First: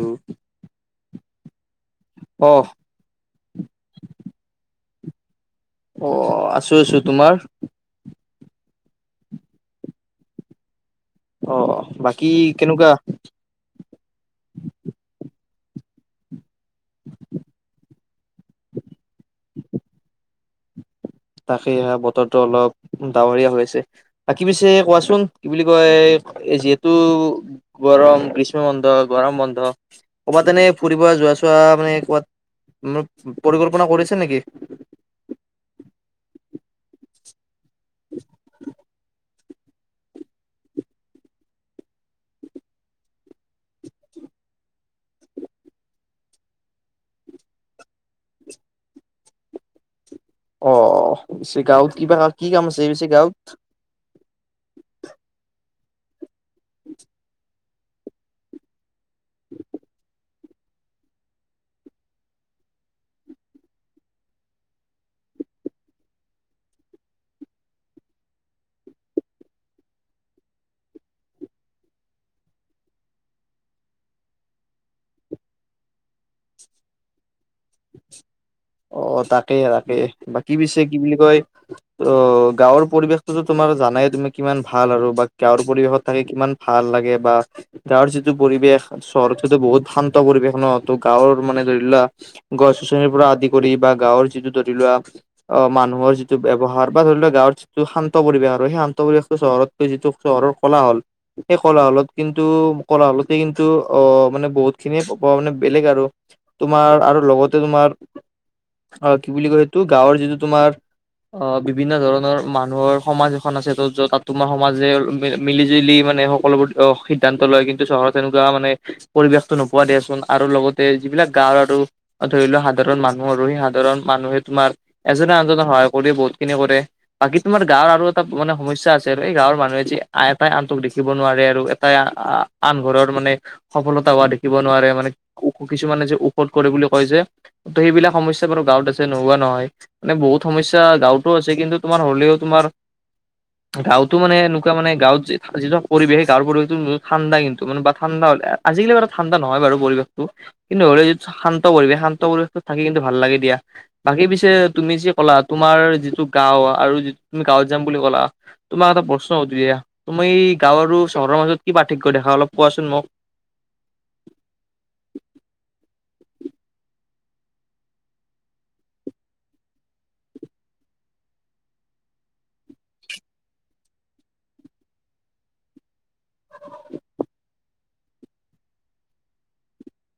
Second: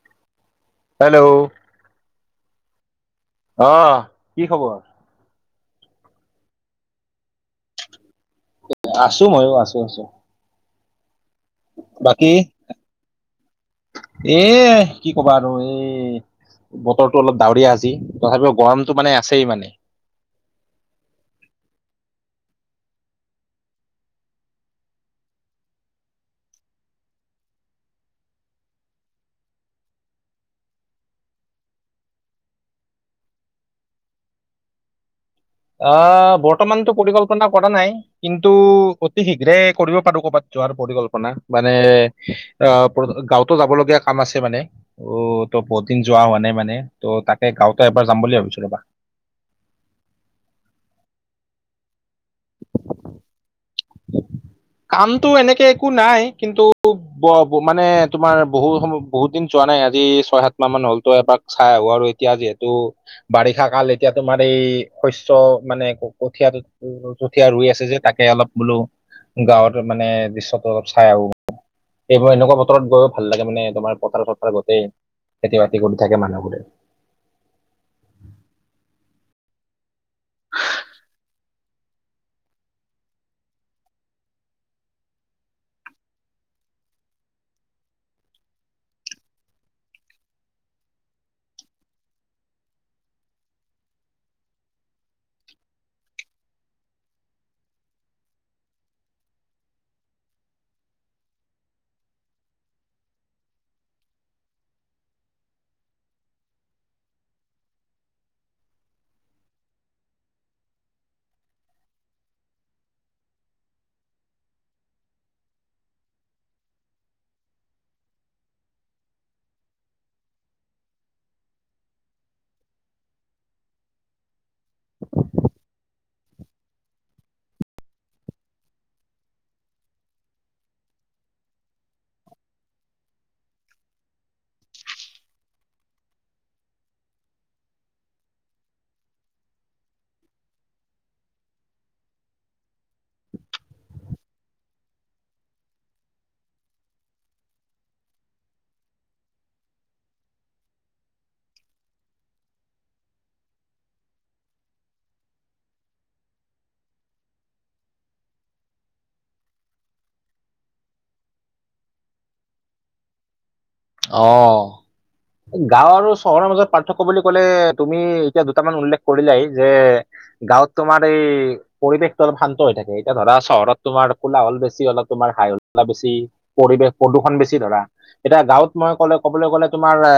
উম hello অ অঁ কি খবৰ? অ আছো আছো। তোমাৰ? আছো ময়ো আছো আছো। অ বাকী কেনেকুৱা? এ কি ক'বা আৰু এ বতৰটো অলপ ডাৱৰীয়া আজি তথাপিও গৰমটো মানে আছেই মানে। তাকেই বতৰটো অলপ ডাৱৰীয়া হৈ আছে। বাকী পিছে কোৱা চোন কি বুলি কয় এ যিহেতু গৰম গ্ৰীষ্ম বন্ধ, গৰম বন্ধ ক'ৰবাত এনেই ফুৰিব যোৱা চোৱা মানে ক'ৰবাত এনেই পৰিকল্পনা কৰিছে নেকি? আহ বৰ্তমানতো পৰিকল্পনা কৰা নাই কিন্তু অতি শীঘ্ৰে কৰিব পাৰোঁ কৰ'বাত যোৱাৰ পৰিকল্পনা মানে আহ গাঁৱতো যাবলগীয়া কাম আছে মানে। অ ত' বহুত দিন যোৱা হোৱা নাই মানে ত' তাকে গাঁৱতে এবাৰ যাম বুলি ভাবিছো ৰ'বা। অ! পিছে গাঁৱত কিবা কি কাম আছে পিছে গাঁৱত? কামটো এনেকে একো নাই কিন্তু ব মানে তোমাৰ বহু সময় বহুত দিন যোৱা নাই আজি ছয়, সাত মাহ মান হ'ল ত এপাক চাই আহো আৰু এতিয়া যিহেতু বাৰিষা কাল এতিয়া তোমাৰ এই শস্য মানে কঠিয়াটো কঠিয়া ৰুই আছে যে তাকে অলপ বোলো গাঁৱত মানে দৃশ্যটো অলপ চাই আহোঁ। এইবোৰ এনেকুৱা বতৰত গৈও ভাল লাগে মানে তোমাৰ পথাৰ-চথাৰ গোটেই খেতি-বাতি কৰি থাকে মানুহবোৰে। অ! তাকে-তাকে বাকী পিছে কি বুলি কয় ত গাঁৱৰ পৰিৱেশটো তোমাৰ জানাই তুমি কিমান ভাল আৰু বা গাঁৱৰ পৰিৱেশত থাকি কিমান ভাল লাগে বা গাঁৱৰ যিটো পৰিৱেশ চহৰটো বহুত শান্ত পৰিৱেশ ন ত গাঁৱৰ মানে ধৰি লোৱা গছ-গছনিৰ পৰা আদি কৰি বা গাঁৱৰ যিটো ধৰি লোৱা অ মানুহৰ যিটো ব্যৱহাৰ বা ধৰি লোৱা গাঁৱৰ যিটো শান্ত পৰিৱেশ আৰু সেই শান্ত পৰিৱেশটো চহৰত এইটো যিটো চহৰৰ কোলাহল সেই কলাহলত কিন্তু কলাহলতে কিন্তু আহ মানে বহুতখিনিয়ে মানে বেলেগ আৰু। তোমাৰ আৰু লগতে তোমাৰ অ কি বুলি কয় সেইটো গাঁৱৰ যিটো তোমাৰ অঁ! বিভিন্ন ধৰণৰ মানুহৰ সমাজ এখন আছে ত য'ত তাত তোমাৰ সমাজে মিলিজুলি মানে হ সকলোবোৰ সিদ্ধান্ত লয় কিন্তু চহৰত তেনেকুৱা মানে পৰিৱেশটো নোপোৱা দিয়া চোন আৰু লগত তে যিবিলাক গাঁওৰ আৰু ধৰি লোৱা সাধাৰণ মানুহ মানুহ আৰু সি সাধাৰণ মানুহে তোমাৰ এজনে আনজনক সহায় কৰি বহুতখিনি কৰে। বাকী তোমাৰ গাঁৱৰ আৰু এটা মানে সমস্যা আছে আৰু এই গাঁৱৰ মানুহে যে এটাই আনটোক দেখিব নোৱাৰে আৰু এটাই আহ আন ঘৰৰ মানে সফলতা হোৱা দেখিব নোৱাৰে মানে কিছুমানে যে ঔষধ কৰে বুলি কয় যে। ত' সেইবিলাক সমস্যা বাৰু গাঁৱত আছে নোহোৱা নহয়। মানে বহুত সমস্যা গাঁৱতো আছে কিন্তু তোমাৰ হ'লেও তোমাৰ। [inaudible] গাঁৱতো মান এনেকুৱা মানে গাঁৱত যিটো পৰিৱেশেই গাঁৱৰ পৰিৱেশটো বহুত ঠাণ্ডা কিন্তু মানে বা ঠাণ্ডা হ আজিকালি বাৰু ঠাণ্ডা নহয় বাৰু পৰিৱেশটো কিন্তু হ'লে শান্ত পৰিৱেশ শান্ত পৰিৱেশত থাকি কিন্তু ভাল লাগে দিয়া। বাকী পিছে তুমি যি ক'লা তোমাৰ যিটো গাঁও আৰু যি তুমি গাঁৱত যাম বুলি ক'লা। তোমাক এটা প্ৰশ্ন সুধো দিয়া তুমি গাঁও আৰু চহৰৰ মাজত কি পাৰ্থক্য দেখা অলপ কোৱা চোন মোক? অঁ! গাওঁ আৰু চহৰৰ মাজত পাৰ্থক ক্য বুলি ক'লে তুমি এতিয়া দুটামান উল্লেখ কৰিলাই যে গাঁৱত তোমাৰ এই পৰিৱেশটো অলপ শান্ত হৈ থাকে এতিয়া ধৰা চহৰত তোমাৰ কোলাহল বেছি অলপ তোমাৰ হাই শুলা বেছি। পৰিৱেশ প্ৰদূষণ বেছি ধৰা এতিয়া গাঁৱত মই ক'লে ক'বলৈ গ'লে তোমাৰ এ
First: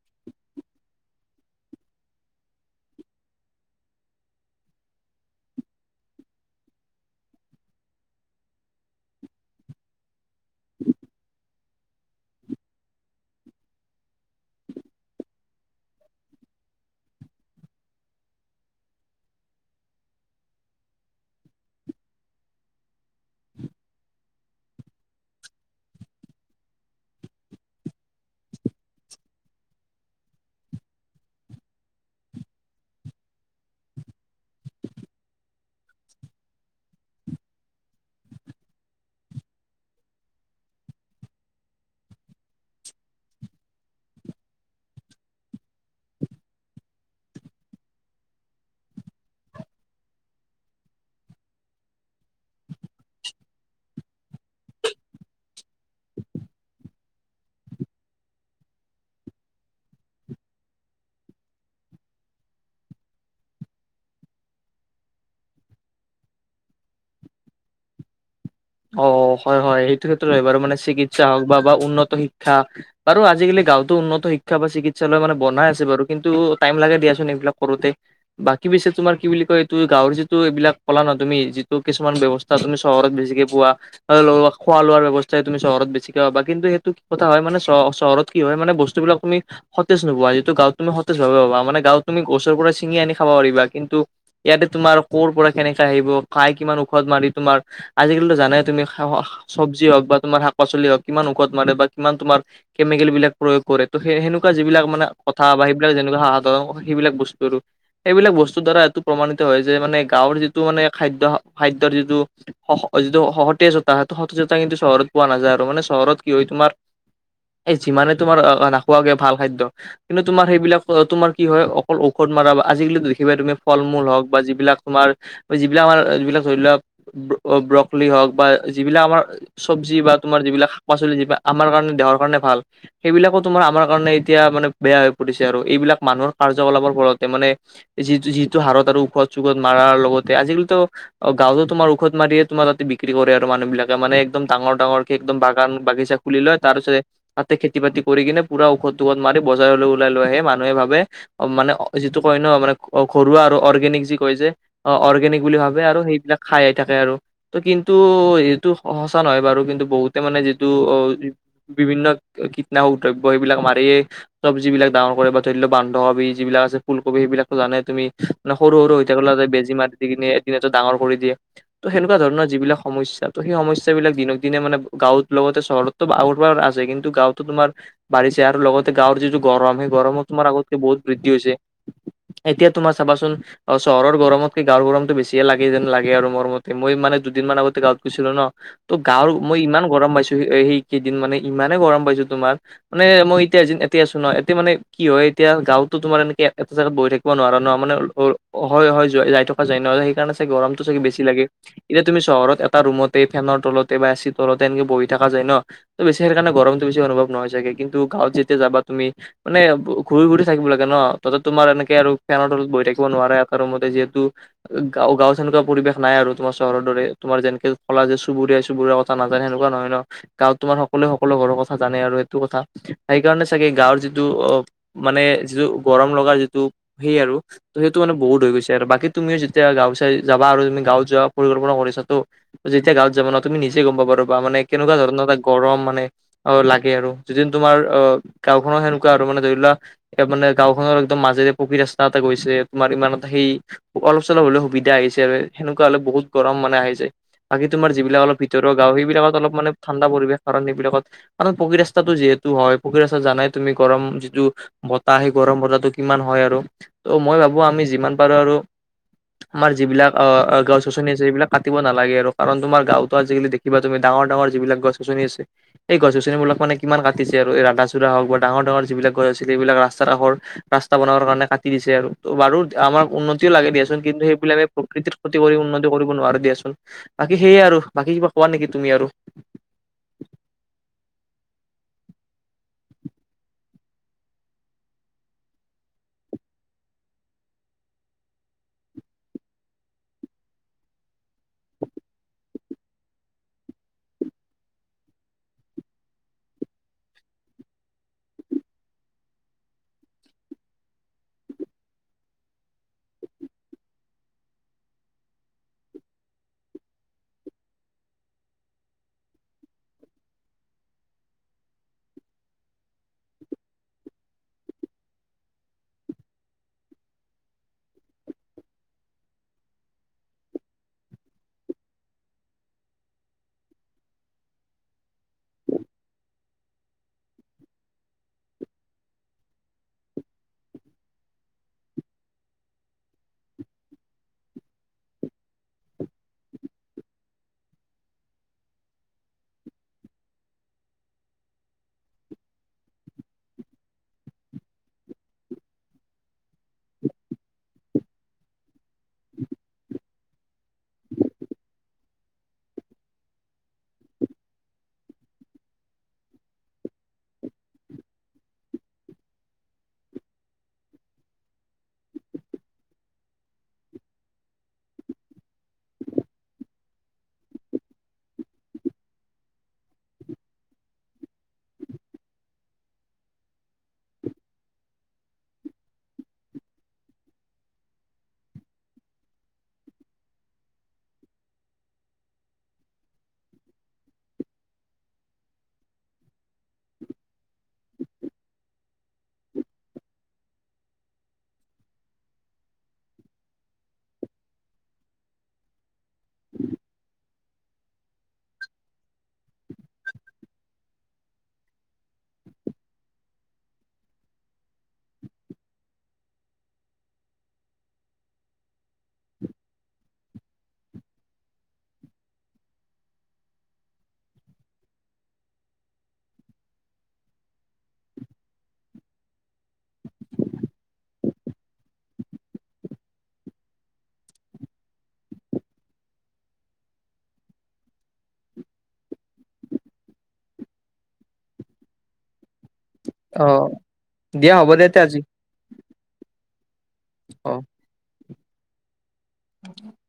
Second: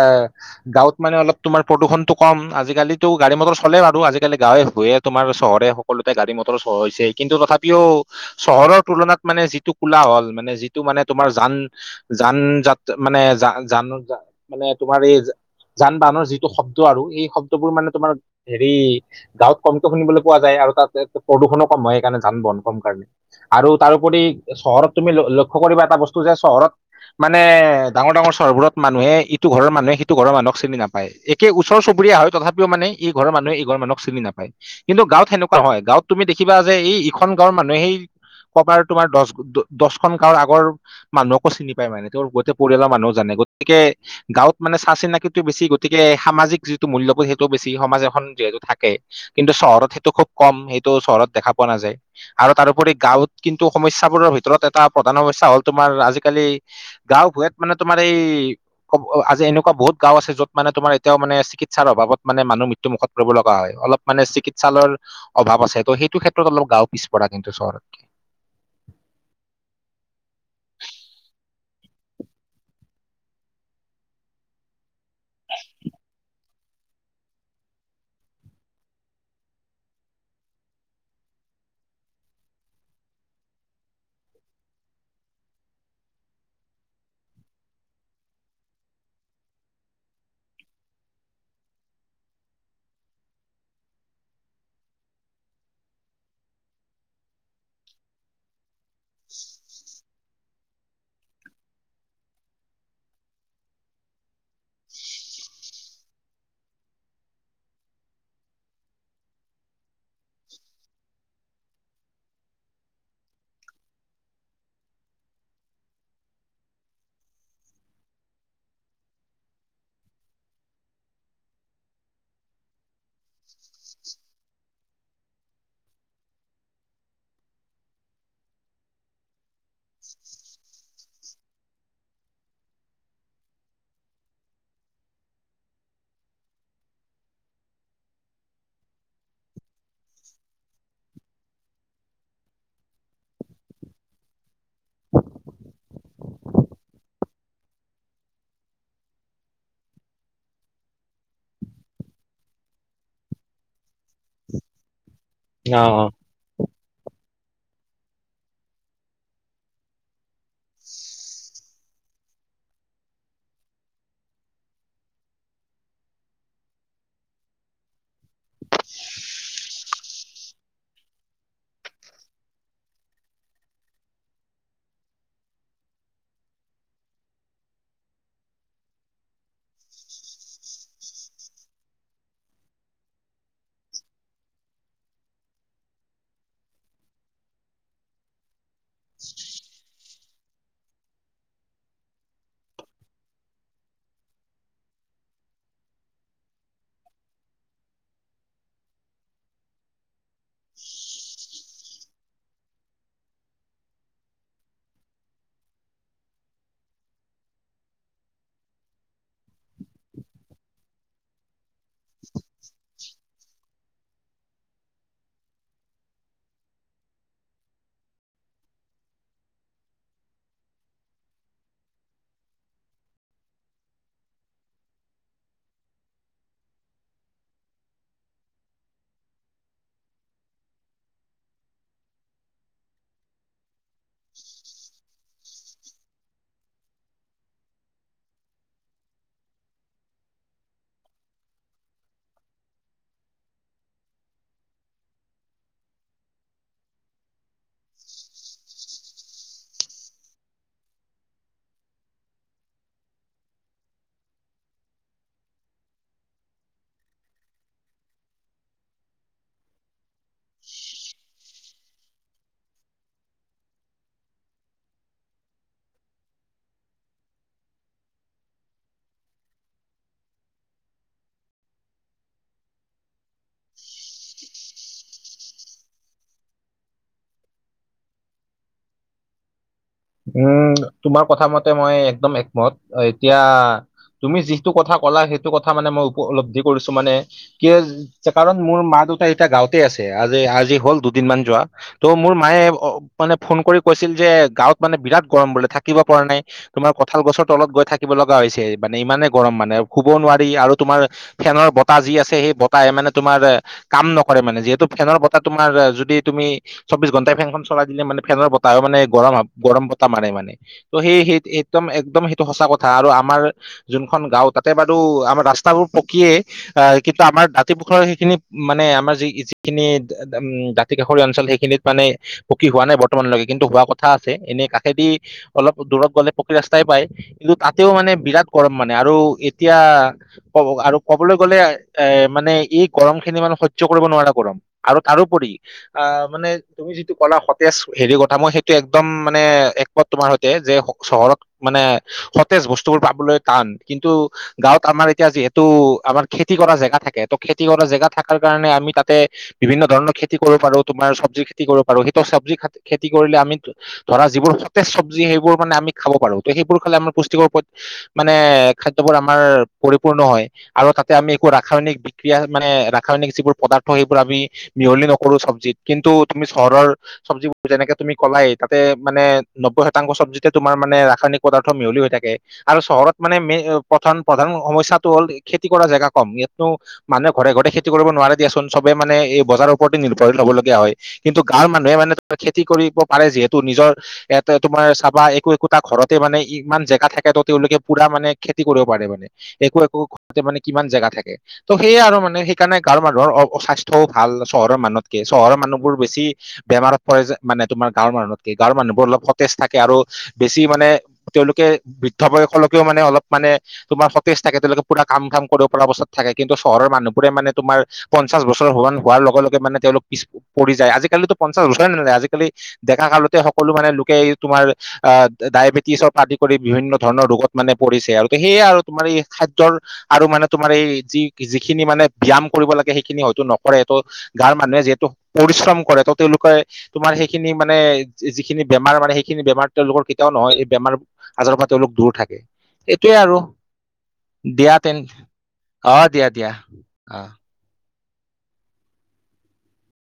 গাঁৱত মানে অলপ তোমাৰ প্ৰদূষণটো কম আজিকালিতো গাড়ী মটৰ চলে বাৰু আজিকালি গাঁৱে ভূঞে তোমাৰ চহৰে হওক। সকলোতে গাড়ী মটৰ চলোৱা হৈছে। কিন্তু তথাপিও- চহৰৰ তুলনাত মানে যিটো কোলাহল মানে যিটো মানে তোমাৰ যান- যান -যাত মানে যা- যান মানে তোমাৰ এই- যান- বাহনৰ যিটো শব্দ আৰু এই শব্দবোৰ মানে তোমাৰ হেৰি- গাঁৱত কমকৈ শুনিবলৈ পোৱা যায় আৰু তাত প্ৰদূষণো কম হয়। সেইকাৰণে যান- বাহন কম কাৰণে- আৰু তাৰোপৰি চহৰত তুমি লক্ষ্য কৰিবা এটা বস্তু যে চহৰত- মানে ডাঙৰ ডাঙৰ- চহৰবোৰত মানুহে ইটো ঘৰ মানুহে সিটোৰ মানুহক চিনি নাপায়, একে ওচৰ চবুৰীয়া হয়। তথাপিও মানে- এই ঘৰ মানুহে সি ঘৰ মানুহক চিনি নাপায়। কিন্তু গাঁৱত সেনেকুৱা নহয়, গাঁৱত তুমি দেখিবা যে এইখন গাঁৱৰ মানুহে- কবাৰ তোমাৰ দ- দহখন গাঁৱৰ আগৰ মানুহকো চিনি পায় মানে তোৰ গোটেই পৰিয়ালৰ মানুহ- জানে। গতিকে- গাঁৱত মানে চাহ -চিনাকি বেছি। গতিকে সামাজিক যিটো মূল্যবোধ সেইটোও বেছি সমাজ এখন যিহেতু থাকে। কিন্তু চহৰত সেইটো খুব কম, সেইটো চহৰত দেখা পোৱা নাযায়। আৰু তাৰোপৰি গাঁৱত কিন্তু সমস্যাবোৰৰ ভিতৰত এটা প্ৰধান সমস্যা হ'ল তোমাৰ আজিকালি- গাঁও- ভূঞত মানে তোমাৰ এই- আজি এনেকুৱা বহুত গাঁও আছে য'ত মানে তোমাৰ এতিয়াও মানে চিকিৎসাৰ অভাৱত মানে মানুহ- মৃত্যু মুখত পৰিব লগা হয়। অলপ মানে চিকিৎসালয়ৰ- অভাৱ আছে। ত' সেইটো ক্ষেত্ৰত অলপ গাওঁ পিছপৰা কিন্তু চহৰ- অঁ, হয় -হয় সেইটো ক্ষেত্ৰত হয় বাৰু মানে চিকিৎসা হওঁক বা- বা উন্নত শিক্ষা। বাৰু আজিকালি গাঁওতো উন্নত শিক্ষা বা চিকিৎসালয় মানে বনাই আছে বাৰু কিন্তু টাইম লাগে দিয়াচোন এইবিলাক কৰোতে। বাকী বেছি তোমাৰ কি বুলি কয়? এইটো গাঁৱৰ যিটো এইবিলাক ক'লা ন, তুমি যিটো কিছুমান ব্যৱস্থা তুমি চহৰত বেছিকে- খোৱা- লোৱাৰ ব্যৱস্থাই তুমি চহৰত বেছিকে পাবা। কিন্তু সেইটো কি কথা হয়? মানে চহৰত- কি হয়? মানে বস্তুবিলাক তুমি- সতেজ হোৱা যিটো গাঁও তুমি সতেজ পাবা মানে গাঁওত তুমি গছৰ পৰা ছিঙি আনি খাব পাৰিবা। কিন্তু- ইয়াতে তোমাৰ কৰ পৰা কেনেকে আহিব, খাই কিমান ঔষধ মাৰি তোমাৰ! আজিকালিতো- জানে তুমি খা চব্জি হওঁক বা তোমাৰ শাক -পাচলি হওঁক কিমান ঔষধ মাৰে বা কিমান তোমাৰ- কেমিকেল বিলাক প্ৰয়োগ কৰে! ত সেই সেনেকুৱা যিবিলাক মানে কথা বা সেইবিলাক যেনেকুৱা সেই সাধাৰণ সেইবিলাক বস্তু আৰু। এইবিলাক বস্তুৰ দ্বাৰা এইটো প্ৰমাণিত হয় যে মানে গাঁৱৰ যিটো মানে খাদ্য খাদ্যৰ যিটো- স-স যিটো সতেজতা সেইটো সতেজতা কিন্তু চহৰত পোৱা নাযায় আৰু মানে চহৰত কি হয়? তোমাৰ- এই যিমানে তোমাৰ অঁ, নাখোৱাগে ভাল খাদ্য- কিন্তু তোমাৰ সেইবিলাক তোমাৰ কি হয়? অকল ঔষধ মাৰা বা আজিকালিতো দেখিবা তুমি ফল মূল হওঁক বা যিবিলাক তোমাৰ- যিবিলাক আমাৰ যিবিলাক ধৰি লোৱা ব- লি হওঁক বা যিবিলাক আমাৰ চব্জি বা তোমাৰ যিবিলাক শাক -পাচলি যিবিলাক আমাৰ কাৰণে দেহৰ কাৰণে ভাল। সেইবিলাকো তোমাৰ আমাৰ কাৰণে এতিয়া মানে বেয়া হৈ পৰিছে আৰু এইবিলাক মানুহৰ কাৰ্যকলাপৰ ফলতে মানে- যিটো- যিটো হাৰত আৰু ঔষধ- চুখধ মাৰাৰ লগতে আজিকালিতো গাঁৱতো তোমাৰ ঔষধ মাৰিয়ে- তোমাৰ তাতে বিক্ৰী কৰে আৰু মানুহ বিলাকে মানে একদম ডাঙৰ ডাঙৰকে একদম বাগান বাগিচা খুলি লয় তাৰপিছত- তাতে খেতি -বাতি কৰি কিনে পুৰা ঔষধ-চুখধ মাৰি বজাৰলৈ ওলাই লৈ আহে। মানুহে ভাবে- অঁ, মানে যিটো কয় ন মানে ঘৰুৱা আৰু অৰ্গেনিক যি কয় যে! অঁ, অৰ্গেনিক- বুলি অ ভাবে আৰু অ সেইবিলাক খাইে থাকে আৰু। ত কিন্তু সেইটো সঁচা নহয় বাৰু। কিন্তু বহুতে মানে যিটো অঁ- বিভিন্ন কীটনাশক দ্ৰব্য সেইবিলাক মাৰিয়েই- চব্জি বিলাক ডাঙৰ কৰে বা ধৰি লওঁক বান্ধ কবি যিবিলাক আছে ফুলকবি, সেইবিলাকো জানে তুমি! ন সৰু -সৰু হৈ থাকাতে বেজি মাৰি দি কিনে এদিন এটা ডাঙৰ কৰি দে। ত সেই - তেনেকুৱা ধৰণৰ যিবিলাক সমস্যা, ত সেই সমস্যা বিলাক দিনক দিনে মানে গাঁৱত লগতে চহৰততো আগৰ পৰা আছে। কিন্তু গাঁৱত- তোমাৰ বাঢ়িছে আৰু লগতে গাঁৱৰ যিটো গৰম সেই গৰমত তোমাৰ আগতকে বহুত বৃদ্ধি হৈছে। এতিয়া তোমাৰ চাবাচোন অ চহৰৰ গৰমতকে গাঁৱৰ গৰমতটো বেছিয়ে লাগে যেন লাগে আৰু গৰমত। তে মই মানে দুদিনমান আগতে গাঁৱত গৈছিলো ন। ত গাঁৱৰ মই ইমান গৰম পাইছো সেই কেইদিন মানে ইমানে গৰম পাইছো তোমাৰ। মানে মই এতিয়া এতিয়া আছো ন এতিয়া মানে কি হয় এতিয়া গাঁওতো তোমাৰ এনেকে এটা জেগাত বহি থাকি! ব নোৱাৰা ন মানে অ হয় হয় যাই থকা যায় নহ সেইকাৰণে চাগে গৰমতটো চাগে বেছি লাগে। এতিয়া তুমি চহৰত এটা ৰুমতে ফেনৰ তলতে বা এচি তলতে এনেকে বহি থাকা যায় ন। বেছি সেইকাৰণে গৰমটো বেছি অনুভৱ নহয় চাগে কিন্তু গাঁৱত যেতিয়া যাবা তুমি। মানে ঘূৰি ঘুৰি থাকিব লাগে ন তাতে তোমাৰ এনেকে আৰু ফেনৰ তলত বহি থাকিব নোৱাৰে এটা ৰূমতে যিহেতু। গা গাঁওত এনেকুৱা পৰিৱেশ নাই আৰু। তোমাৰ চহৰ দৰে তোমাৰ যেনেকে কলা যে চুবুৰীয়া চুবুৰীয়া কথা নাজানে হেনেকুৱা নহয় ন। গাঁৱত তোমাৰ সকলোৱে সকলো ঘৰৰ কথা জানে আৰু সেইটো কথা সেইকাৰণে চাগে গাঁৱৰ যিটো অ! মানে যিটো গৰম লগাৰ যিটো সেই আৰু- ত সেইটো মানে বহুত হৈ গৈছে আৰু বাকী তুমি যেতিয়া গাঁও চাই যাবা তুমি গাঁওত যোৱা। পৰিকল্পনা কৰিছা তো যেতিয়া গাঁৱত যাবা ন তুমি নিজে গম পাবা মানে কেনেকুৱা ধৰণৰ তাক। গৰম মানে অহ লাগে আৰু যিদিন তোমাৰ অঁহ গাওঁখনৰ সেনেকুৱা আৰু মানে ধৰিলোৱা। এ মানে গাঁওখনৰ একদম মাজেৰে পকী ৰাস্তা এটা গৈছে তোমাৰ ইমান এটা সেই! অলপ চলপ হলে সুবিধা আহিছে আৰু সেনেকুৱা হলে বহুত গৰম মানে আহি যায় বাকি তোমাৰ যিবিলাক অলপ ভিতৰৰ। গাঁও সেইবিলাকত অলপ মানে ঠাণ্ডা পৰিবেশ কাৰণ এইবিলাকত। কাৰ পকী ৰাস্তাটো যিহেতু হয় পকী ৰাস্তা জানাই তুমি গৰম যিটো! বতাহ আহেই গৰম বতাহটো কিমান হয় আৰু ত' মই ভাবো আমি যিমান পাৰো আৰু! আমাৰ যিবিলাক অ গছ গছনি। এইবিলাক কাটিব নালাগে আৰু কাৰণ তোমাৰ গাঁওত আজিকালি দেখিবা তুমি ডাঙৰ যিবিলাক গছ গছনি আছে। এই গছ গছনিবিলাক মানে কিমান কাটিছে আৰু ৰাধা চূড়া হওক বা ডাঙৰ যিবিলাক গছ আছিলে সেইবিলাক ৰাস্তাৰ কাষৰ! ৰাস্তা বনাবৰ কাৰণে কাটি দিছে আৰু ত বাৰু আমাৰ উন্নতি! উন্নতি লাগেই দিয়াচোন কিন্তুে সেইবিলাক প্ৰকৃতি ক্ষতি কৰি উন্নতি! কৰিব নোৱাৰে দিয়াচোন বাকী সেয়েই আৰু বাকী কিবা কোৱা নেকি তুমি আৰু! উমঁ তোমাৰ কথা মতে মই একদম একমত এতিয়া! তুমি যিটো কথা কলা সেইটো কথা মানে মই উপলব্ধি কৰিছো মানে। কিয় কাৰণ মোৰ মা দেউতা এতিয়া গাওঁতে আছে আজি আজি হ'ল দুদিনমান যোৱা। ত' মোৰ মায়ে মানে ফোন কৰি কৈছিল যে গাঁৱত মানে বিৰাট গৰম বোলে থাকিব পৰা নাই। তোমাৰ কঁঠাল গছৰ তলত গৈ থাকিব লগা হৈছে মানে ইমানে গৰম মানে শুব নোৱাৰি আৰু তোমাৰ! ফেনৰ বতাহ যি আছে সেই বতাহ মানে তোমাৰ! কাম নকৰে মানে যিহেতু ফেনৰ বতাহ তোমাৰ যদি তুমি! চৌবিশ ঘণ্টাই ফেনখন চলাই দিলে মানে ফেনৰ বতাহো মানে গৰম গৰম বতাহ মাৰে মানে। ত' সেই সেই একদম একদম সেইটো সঁচা কথা আৰু আমাৰ! যোনখন গাঁও তাতে বাৰু আমাৰ ৰাস্তাবোৰ পকিয়ে। আহ কিন্তু আমাৰ দাঁতিপোখুৰৰ সেইখিনি মানে আমাৰ যি যিখিনি! কাষৰীয়া অঞ্চল সেইখিনিত মানে পকী হোৱা নাই বৰ্তমানলৈকে কিন্তু হোৱা কথা! আছে এনেই কাষেদি অলপ দূৰত গ'লে পকী ৰাস্তাই পায়। কিন্তু তাতেও মানে বিৰাট গৰম মানে আৰু এতিয়া! কব আৰু ক'বলৈ গ'লে এ মানে এই গৰম খিনি মানে সয্য কৰিব নোৱাৰা গৰম। আৰু তাৰোপৰি আহ মানে তুমি যিটো কলা সতেজ হেৰি কথা মই সেইটোৱে এক। একদম মানে একমত তোমাৰ সৈতে যে চহৰত মানে! সতেজ বস্তুবোৰ পাবলৈ টান কিন্তু! গাঁৱত আমাৰ এতিয়া যিহেতু, আমাৰ খেতি কৰা জেগা থাকে। ত' খেতি কৰা জেগা থাকাৰ কাৰণে আমি তাতে বিভিন্ন ধৰণৰ খেতি কৰিব পাৰো। তোমাৰ চব্জিৰ খেতি কৰিব পাৰো। সেইটো চব্জি খেতি কৰিলে আমিটো ধৰা যিবোৰ সতেজ চব্জি, সেইবোৰ মানে আমি খাব পাৰো। সেইবোৰ খালে আমাৰ পুষ্টিকৰ ওপৰত মানে খাদ্যবোৰ আমাৰ পৰিপূৰ্ণ হয়। আৰু তাতে আমি একো ৰাসায়নিক বিক্ৰিয়া মানে, ৰাসায়নিক যিবোৰ পদাৰ্থ সেইবোৰ আমি মিহলি নকৰো চব্জিত। কিন্তু তুমি চহৰৰ চব্জিবোৰ যেনেকে তুমি ক'লাই। তাতে মানে নব্বৈ শতাংশ চব্জিতে তোমাৰ মানে ৰাসায়নিক পদাৰ্থ মিহলি হৈ থাকে। আৰু চহৰত মানে মেই প্ৰধান- প্ৰধান সমস্যাটো হ'ল খেতি কৰা জেগা কম। ইয়াতনো মানুহে ঘৰে- ঘৰে খেতি কৰিব নোৱাৰে দিয়াচোন। চবে মানে এই বজাৰৰ ওপৰতে নিৰ্ভৰশীল হ'বলগীয়া হয়। কিন্তু গাঁৱৰ মানুহে মানে তাৰ খেতি কৰিব পাৰে যিহেতু। তু, নিজৰ এটা তোমাৰ চাবা একো একোটা ঘৰতে মানে ইমান জেগা থাকে। তেওঁলোকে পুৰা মানে খেতি কৰিব পাৰে মানে। একো- একো ঘৰতে মানে কিমান জেগা থাকে। ত' সেইয়ে আৰু মানে সেইকাৰণে গাঁৱৰ মানুহৰ অ, স্বাস্থ্যও ভাল, চহৰৰ মানুহতকে চহৰৰ মানুহবোৰ বেছি বেমাৰত পৰে। মানে তোমাৰ গাঁৱৰ মানুহতকে গাঁৱৰ মানুহবোৰ অলপ সতেজ থাকে আৰু। বেছি মানে তেওঁলোকে বৃদ্ধ বয়সলৈকেও মানে অলপ মানে তোমাৰ সতেজ থাকে। তেওঁলোকে পুৰা কাম- ঘাম কৰিব পৰা অৱস্থাত থাকে। কিন্তু চহৰ মানুহবোৰে মানে তোমাৰ পঞ্চাশ বছৰ হোৱান হোৱাৰ লগে- লগে মানে তেওঁলোক পিছ পৰি যায়। আজিকালিতো পঞ্চাশ বছৰে নেযায়। আজিকালি ডেকা কালতে সকলো মানে লোকে এই তোমাৰ আহ, ডায়েবেটিছৰ আদি কৰি বিভিন্ন ধৰণৰ ৰোগত মানে পৰিছে। আৰু সেয়ে আৰু তোমাৰ এই খাদ্যৰ আৰু মানে তোমাৰ এই যি যিখিনি মানে ব্যয়ায়াম কৰিব লাগে। সেইখিনি হয়তো নকৰে ত গাঁৱৰ মানুহে যিহেতু, পৰিশ্ৰম কৰে। ত' তেওঁলোকে তোমাৰ সেইখিনি মানে যিখিনি বেমাৰ মানে, সেইখিনি বেমাৰ তেওঁলোকৰ কেতিয়াও নহয়। এই বেমাৰ- আজাৰৰ পৰা তেওঁলোক দূৰ থাকে। এইটোয়ে আৰু, অ হ'ব দিয়া দে তেন তে আজি অ, দিয়া- দিয়া অ। [unintelligible]